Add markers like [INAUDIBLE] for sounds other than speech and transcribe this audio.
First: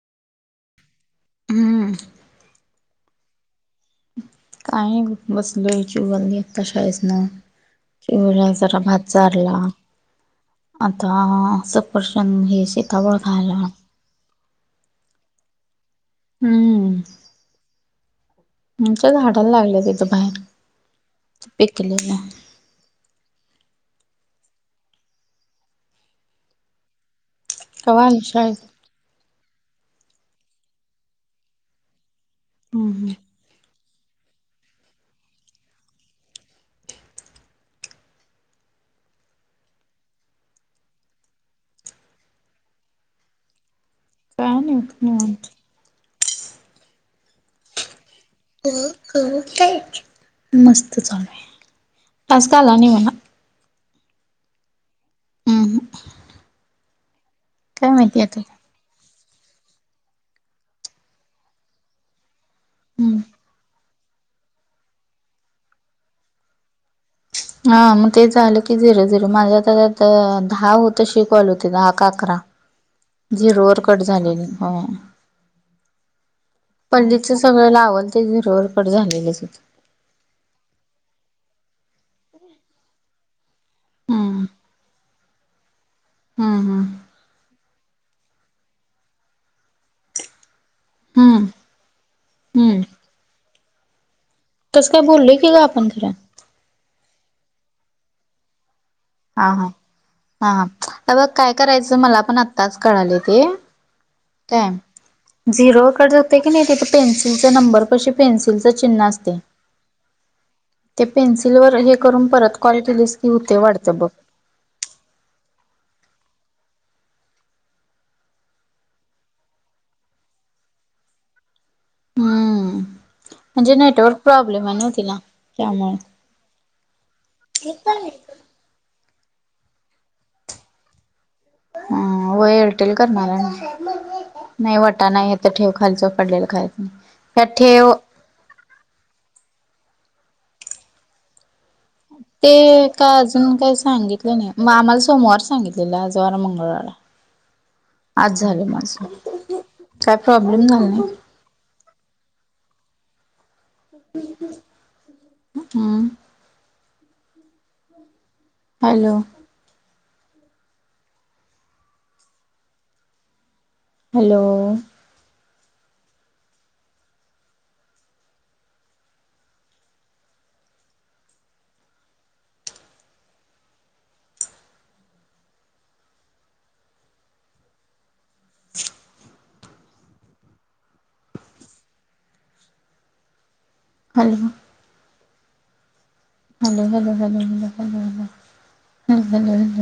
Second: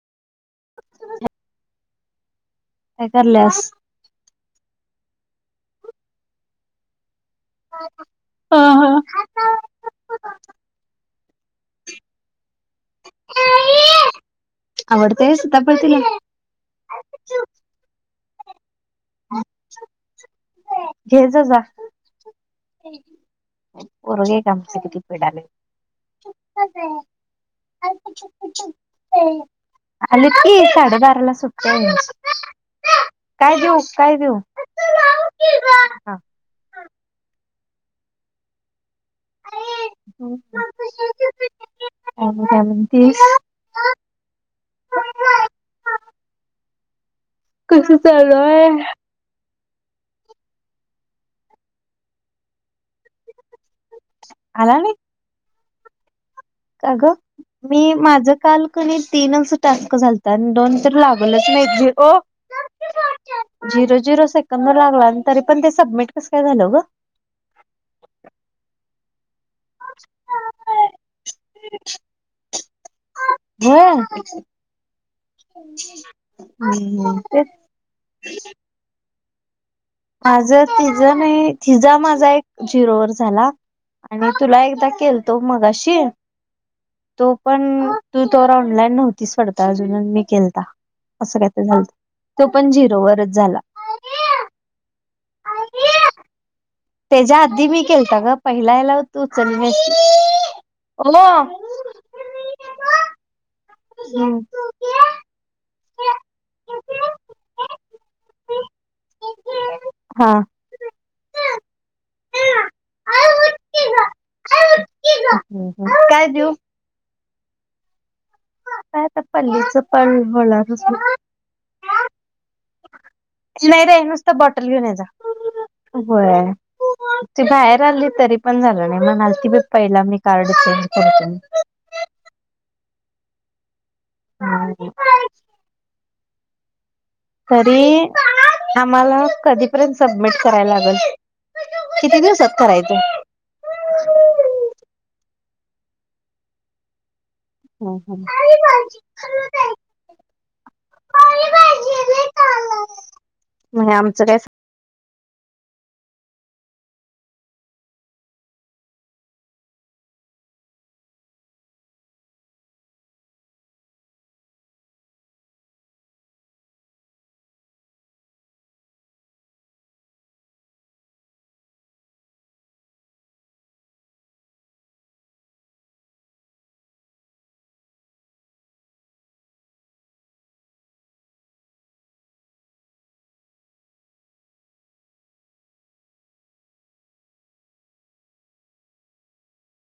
हम्म. काय करल्यास? काय बसलो याचीवालली आता शाळेस ना इमू ला हा जार हा. भात चारला आता सपरशंद हे सीताफळ खायला. आवडतय सीतापळ तिला हम्म म्हच्या झाडाला लागलं तिथं बाहेर पेक केलेलं उरग काम स कती पेडले. कवा आली शाळेत अछछ आलीत की साडेबाराला सुटेतेय. हम् हम. काय देऊ काय देऊ अस लाव की ग. [UNINTELLIGIBLE] तीस काय नय नाही म्ह कसं चालूय हो काय मस्त चालूय आज का आला नाही म्हणा आला नाही हम ह का ग मी माझ आता काल क तीन अस टास्क झालतात आणि दोन तर लागलच नाही हम्म झिरो झिरो सेकंद लागलां तरी पण ते सबमिट कस काय झालं ग हा मग ते झालं कि झिरो झिरो माझ्या त दहा होत शिकवायल होते दहा का अकरा जीरो वर होय कट झाले हा हम्म पल्लीच तेच सगळं लावल ते झिरो वर कड झालेलंच हो माझ तिजं नाही तिजा माझा एक जिरोवर झाला आणि हम्म तुला एकदा केल तो मगाशी हम्म हम्म तो पण तू तरो ऑनलाईन नव्हतीच पडता अजून मी केलता हम्म असं तो पण हम्म झिरो वरच झाला तसं काय बोललेय की ग आपण खरं त्याज्या आधी मी केलत ग पहिलाला हा हा हा ह बघ काय करायचं मला पण आत्ताच कळाले ते ह ह झिरोवर कट जातयं की नाही तिथे पेन्सिलचा नंबर पशी पेन्सिलच चिन्ह असते हा. ते पेन्सिल वर हे करून परत कॉल केलस की होते वाढते बघ [INAUDIBLE] काय देऊ [INAUDIBLE] काय त्या पल्लीच पण होणार [INAUDIBLE] हम्म. म्हणजे नाही र नेटवर्क नुसता प्रॉब्लेम बॉटल आहे घेऊन ना ये जा तिला त्यामुळे. त्यामुळे. होय ती बाहेर आली तरी पण झालं नाही म्हनालती बाय पहिला मी कार्ड चेंज करते हम् व एअरटेल करनार नाही हम्म. वटाना हे तर ठेव खालचं पडलेलं खायच नाही का ठेव तरी आम्हाला कधीपर्यंत सबमिट करायला लागेल किती ते दिवसात करायचं? का अजून काय सांगित नाही मग आम्हाला सोमवार सांगितलेलं आज वार मंगळवार हम्म हम्म. आज झालं माझं काय प्रॉब्लेम झालं नाही म्हणजे आमचं काय हम् हॅलो हॅलो [INAUDIBLE] हॅलो [UNINTELLIGIBLE]